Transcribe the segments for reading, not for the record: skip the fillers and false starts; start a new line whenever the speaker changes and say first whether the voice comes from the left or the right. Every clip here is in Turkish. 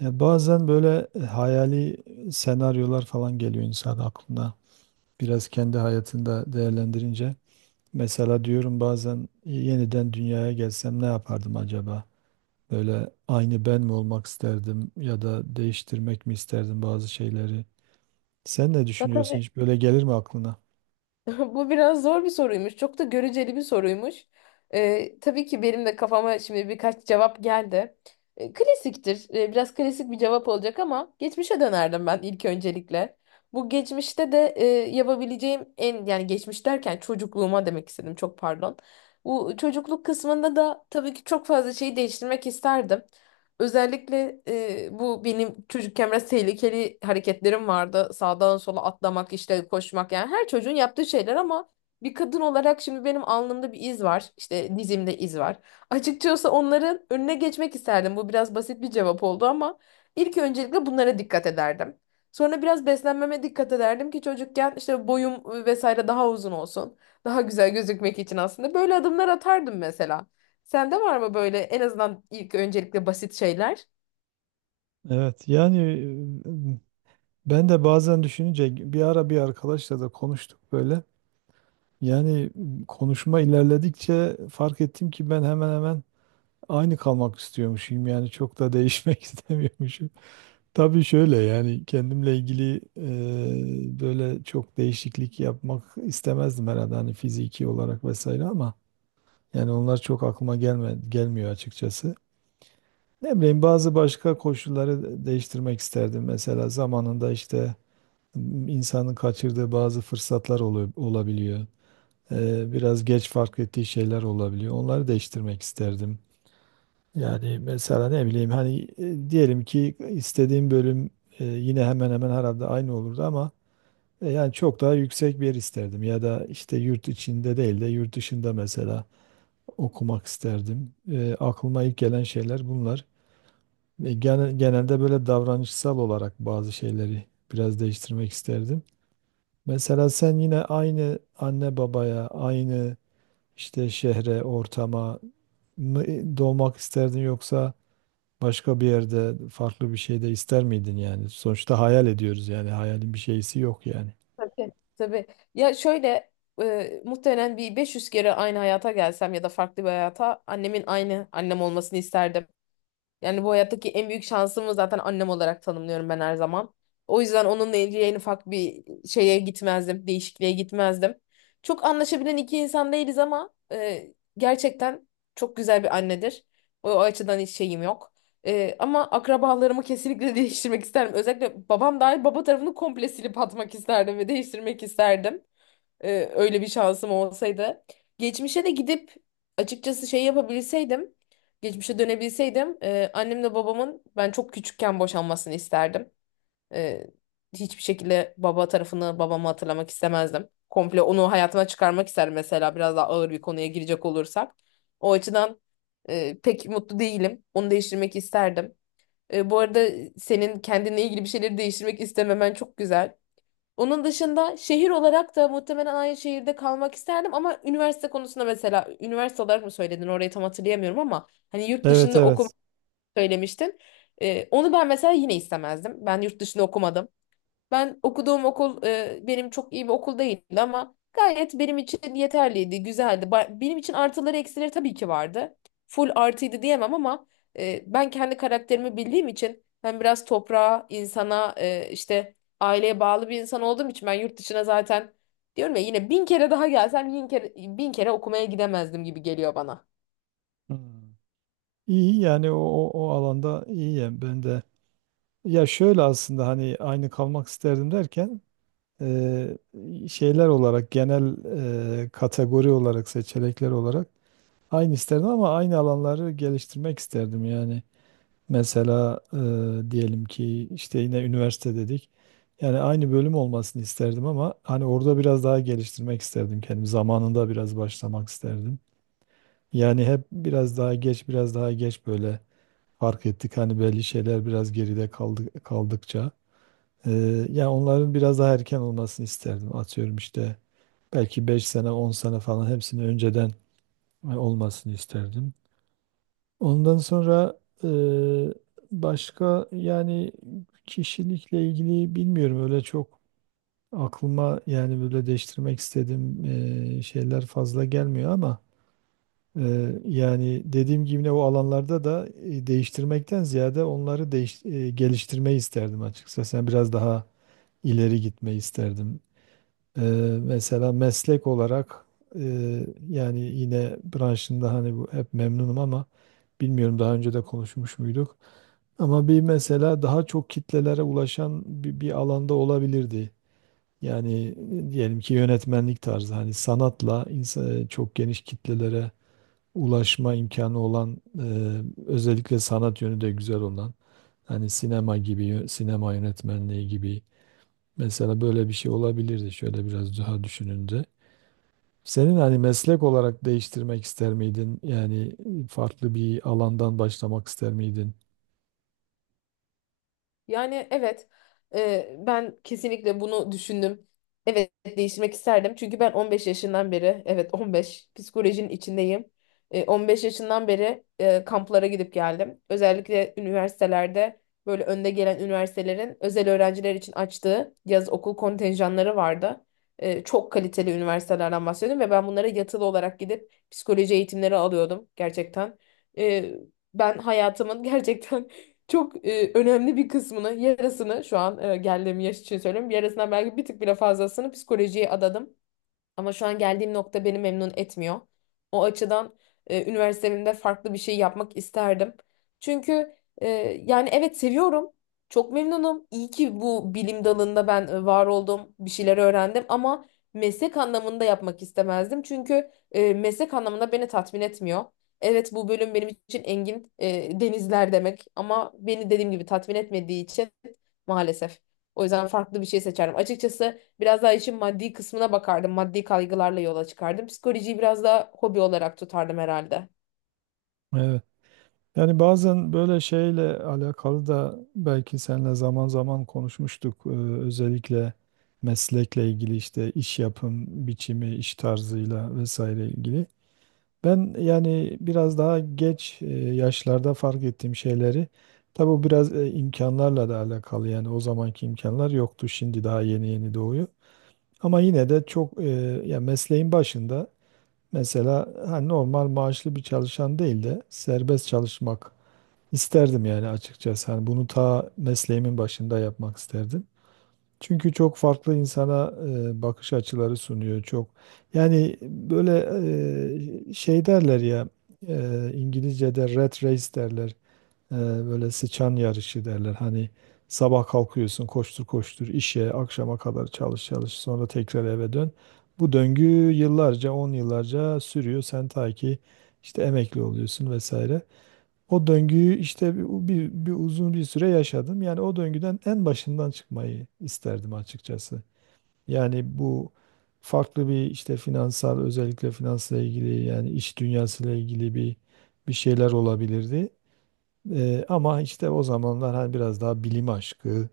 right: Ya bazen böyle hayali senaryolar falan geliyor insan aklına. Biraz kendi hayatında değerlendirince. Mesela diyorum bazen yeniden dünyaya gelsem ne yapardım acaba? Böyle aynı ben mi olmak isterdim ya da değiştirmek mi isterdim bazı şeyleri? Sen ne
left: Ya
right: düşünüyorsun?
left: tabii
right: Hiç böyle gelir mi aklına?
left: bu biraz zor bir soruymuş. Çok da göreceli bir soruymuş. Tabii ki benim de kafama şimdi birkaç cevap geldi. Klasiktir. Biraz klasik bir cevap olacak ama geçmişe dönerdim ben ilk öncelikle. Bu geçmişte de yapabileceğim en, yani geçmiş derken çocukluğuma demek istedim. Çok pardon. Bu çocukluk kısmında da tabii ki çok fazla şeyi değiştirmek isterdim. Özellikle bu benim çocukken biraz tehlikeli hareketlerim vardı. Sağdan sola atlamak, işte koşmak, yani her çocuğun yaptığı şeyler ama bir kadın olarak şimdi benim alnımda bir iz var. İşte dizimde iz var. Açıkçası onların önüne geçmek isterdim. Bu biraz basit bir cevap oldu ama ilk öncelikle bunlara dikkat ederdim. Sonra biraz beslenmeme dikkat ederdim ki çocukken işte boyum vesaire daha uzun olsun. Daha güzel gözükmek için aslında böyle adımlar atardım mesela. Sende var mı böyle en azından ilk öncelikle basit şeyler?
right: Evet, yani e, ben de bazen düşününce bir ara bir arkadaşla da konuştuk böyle. Yani konuşma ilerledikçe fark ettim ki ben hemen hemen aynı kalmak istiyormuşum, yani çok da değişmek istemiyormuşum. Tabii şöyle, yani kendimle ilgili böyle çok değişiklik yapmak istemezdim herhalde, hani fiziki olarak vesaire, ama yani onlar çok aklıma gelmiyor açıkçası. Ne bileyim, bazı başka koşulları değiştirmek isterdim. Mesela zamanında işte insanın kaçırdığı bazı fırsatlar olabiliyor. Biraz geç fark ettiği şeyler olabiliyor. Onları değiştirmek isterdim. Yani mesela ne bileyim, hani diyelim ki istediğim bölüm yine hemen hemen herhalde aynı olurdu, ama yani çok daha yüksek bir yer isterdim ya da işte yurt içinde değil de yurt dışında mesela okumak isterdim. Aklıma ilk gelen şeyler bunlar. Genelde böyle davranışsal olarak bazı şeyleri biraz değiştirmek isterdim. Mesela sen yine aynı anne babaya, aynı işte şehre, ortama mı doğmak isterdin, yoksa başka bir yerde farklı bir şey de ister miydin yani? Sonuçta hayal ediyoruz yani. Hayalin bir şeysi yok yani.
left: Tabii. Tabii. Ya şöyle, muhtemelen bir 500 kere aynı hayata gelsem ya da farklı bir hayata, annemin aynı annem olmasını isterdim. Yani bu hayattaki en büyük şansımı zaten annem olarak tanımlıyorum ben her zaman. O yüzden onunla ilgili en ufak bir şeye gitmezdim, değişikliğe gitmezdim. Çok anlaşabilen iki insan değiliz ama gerçekten çok güzel bir annedir. O, o açıdan hiç şeyim yok. E, ama akrabalarımı kesinlikle değiştirmek isterdim. Özellikle babam dahil baba tarafını komple silip atmak isterdim ve değiştirmek isterdim. Öyle bir şansım olsaydı. Geçmişe de gidip açıkçası şey yapabilseydim, geçmişe dönebilseydim, annemle babamın ben çok küçükken boşanmasını isterdim. Ee, Hiçbir şekilde baba tarafını, babamı hatırlamak istemezdim. Komple onu hayatıma çıkarmak isterdim mesela, biraz daha ağır bir konuya girecek olursak. O açıdan pek mutlu değilim. Onu değiştirmek isterdim. E, bu arada senin kendinle ilgili bir şeyleri değiştirmek istememen çok güzel. Onun dışında şehir olarak da muhtemelen aynı şehirde kalmak isterdim, ama üniversite konusunda, mesela üniversite olarak mı söyledin orayı tam hatırlayamıyorum, ama hani yurt
right: Evet,
left: dışında
right: evet.
left: okumak söylemiştin. Onu ben mesela yine istemezdim. Ben yurt dışında okumadım. Ben okuduğum okul, benim çok iyi bir okul değildi ama gayet benim için yeterliydi, güzeldi. Benim için artıları eksileri tabii ki vardı. Full artıydı diyemem ama ben kendi karakterimi bildiğim için, ben biraz toprağa, insana, işte aileye bağlı bir insan olduğum için, ben yurt dışına zaten, diyorum ya, yine bin kere daha gelsem, bin kere okumaya gidemezdim gibi geliyor bana.
right: Hmm. İyi, yani o alanda iyiyim ben de. Ya şöyle aslında, hani aynı kalmak isterdim derken e, şeyler olarak genel kategori olarak, seçenekler olarak aynı isterdim ama aynı alanları geliştirmek isterdim yani. Mesela diyelim ki işte yine üniversite dedik. Yani aynı bölüm olmasını isterdim ama hani orada biraz daha geliştirmek isterdim kendimi. Zamanında biraz başlamak isterdim. Yani hep biraz daha geç, biraz daha geç böyle fark ettik. Hani belli şeyler biraz geride kaldı, kaldıkça. E, yani onların biraz daha erken olmasını isterdim. Atıyorum işte belki 5 sene, 10 sene falan hepsini önceden olmasını isterdim. Ondan sonra, başka yani kişilikle ilgili bilmiyorum, öyle çok aklıma yani böyle değiştirmek istediğim şeyler fazla gelmiyor, ama yani dediğim gibi yine o alanlarda da değiştirmekten ziyade onları geliştirmeyi isterdim açıkçası. Yani biraz daha ileri gitmeyi isterdim. Ee, mesela meslek olarak yani yine branşında, hani bu hep memnunum, ama bilmiyorum daha önce de konuşmuş muyduk. Ama bir mesela daha çok kitlelere ulaşan bir alanda olabilirdi. Yani diyelim ki yönetmenlik tarzı, hani sanatla insan, çok geniş kitlelere ulaşma imkanı olan, özellikle sanat yönü de güzel olan, hani sinema gibi sinema yönetmenliği gibi. Mesela böyle bir şey olabilirdi şöyle biraz daha düşününce. Senin hani meslek olarak değiştirmek ister miydin? Yani farklı bir alandan başlamak ister miydin?
left: Yani evet, ben kesinlikle bunu düşündüm. Evet, değiştirmek isterdim. Çünkü ben 15 yaşından beri, evet 15, psikolojinin içindeyim. E, 15 yaşından beri kamplara gidip geldim. Özellikle üniversitelerde böyle önde gelen üniversitelerin özel öğrenciler için açtığı yaz okul kontenjanları vardı. Çok kaliteli üniversitelerden bahsediyorum ve ben bunlara yatılı olarak gidip psikoloji eğitimleri alıyordum gerçekten. E, Ben hayatımın gerçekten çok önemli bir kısmını, yarısını, şu an geldiğim yaş için söylüyorum, yarısından belki bir tık bile fazlasını psikolojiye adadım. Ama şu an geldiğim nokta beni memnun etmiyor. O açıdan üniversitemde farklı bir şey yapmak isterdim. Çünkü, e, yani evet seviyorum. Çok memnunum. İyi ki bu bilim dalında ben var oldum, bir şeyler öğrendim, ama meslek anlamında yapmak istemezdim. Çünkü meslek anlamında beni tatmin etmiyor. Evet, bu bölüm benim için engin denizler demek, ama beni dediğim gibi tatmin etmediği için, maalesef. O yüzden farklı bir şey seçerim açıkçası. Biraz daha işin maddi kısmına bakardım. Maddi kaygılarla yola çıkardım. Psikolojiyi biraz daha hobi olarak tutardım herhalde.
right: Evet. Yani bazen böyle şeyle alakalı da belki seninle zaman zaman konuşmuştuk. Özellikle meslekle ilgili, işte iş yapım biçimi, iş tarzıyla vesaire ilgili. Ben yani biraz daha geç yaşlarda fark ettiğim şeyleri, tabi bu biraz imkanlarla da alakalı, yani o zamanki imkanlar yoktu, şimdi daha yeni yeni doğuyor. Ama yine de çok ya mesleğin başında, mesela hani normal maaşlı bir çalışan değil de serbest çalışmak isterdim yani açıkçası. Hani bunu ta mesleğimin başında yapmak isterdim. Çünkü çok farklı insana bakış açıları sunuyor çok. Yani böyle şey derler ya, İngilizce'de rat race derler. E, böyle sıçan yarışı derler. Hani sabah kalkıyorsun, koştur koştur işe, akşama kadar çalış çalış, sonra tekrar eve dön. Bu döngü yıllarca 10 yıllarca sürüyor. Sen ta ki işte emekli oluyorsun vesaire. O döngüyü işte bir uzun bir süre yaşadım. Yani o döngüden en başından çıkmayı isterdim açıkçası. Yani bu farklı bir işte finansal, özellikle finansla ilgili, yani iş dünyasıyla ilgili bir şeyler olabilirdi. Ama işte o zamanlar hani biraz daha bilim aşkı,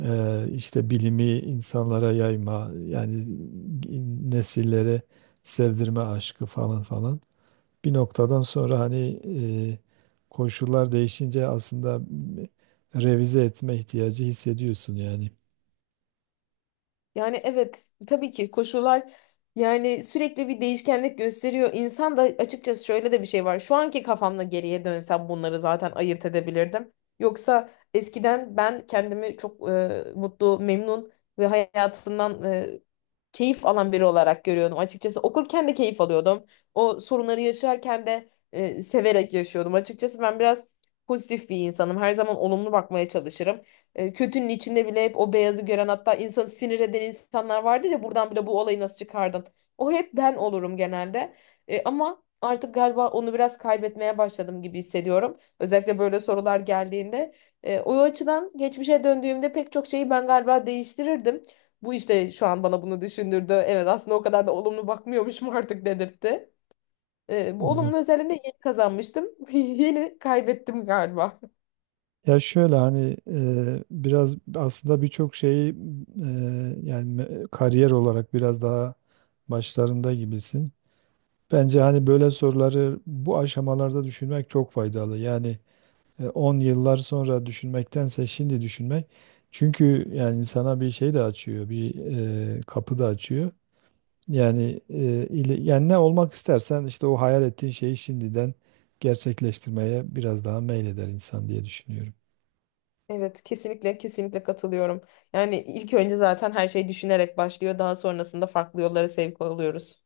right: işte bilimi insanlara yayma, yani nesillere sevdirme aşkı, falan falan, bir noktadan sonra hani e, koşullar değişince aslında revize etme ihtiyacı hissediyorsun yani.
left: Yani evet, tabii ki koşullar, yani sürekli bir değişkenlik gösteriyor. İnsan da açıkçası, şöyle de bir şey var: şu anki kafamla geriye dönsem bunları zaten ayırt edebilirdim. Yoksa eskiden ben kendimi çok mutlu, memnun ve hayatından keyif alan biri olarak görüyordum. Açıkçası okurken de keyif alıyordum. O sorunları yaşarken de severek yaşıyordum. Açıkçası ben biraz pozitif bir insanım. Her zaman olumlu bakmaya çalışırım. E, kötünün içinde bile hep o beyazı gören, hatta insanı sinir eden insanlar vardı ya, buradan bile bu olayı nasıl çıkardın? O hep ben olurum genelde. E, ama artık galiba onu biraz kaybetmeye başladım gibi hissediyorum. Özellikle böyle sorular geldiğinde. E, o açıdan geçmişe döndüğümde pek çok şeyi ben galiba değiştirirdim. Bu işte şu an bana bunu düşündürdü. Evet, aslında o kadar da olumlu bakmıyormuşum artık dedirtti. E, bu
right: Evet.
left: olumlu özelliğini de yeni kazanmıştım. Yeni kaybettim galiba.
right: Ya şöyle, hani biraz aslında birçok şeyi, yani kariyer olarak biraz daha başlarında gibisin. Bence hani böyle soruları bu aşamalarda düşünmek çok faydalı. Yani 10 yıllar sonra düşünmektense şimdi düşünmek. Çünkü yani insana bir şey de açıyor, bir kapı da açıyor. Yani yani ne olmak istersen işte o hayal ettiğin şeyi şimdiden gerçekleştirmeye biraz daha meyleder insan diye düşünüyorum.
left: Evet, kesinlikle, kesinlikle katılıyorum. Yani ilk önce zaten her şey düşünerek başlıyor. Daha sonrasında farklı yollara sevk oluyoruz.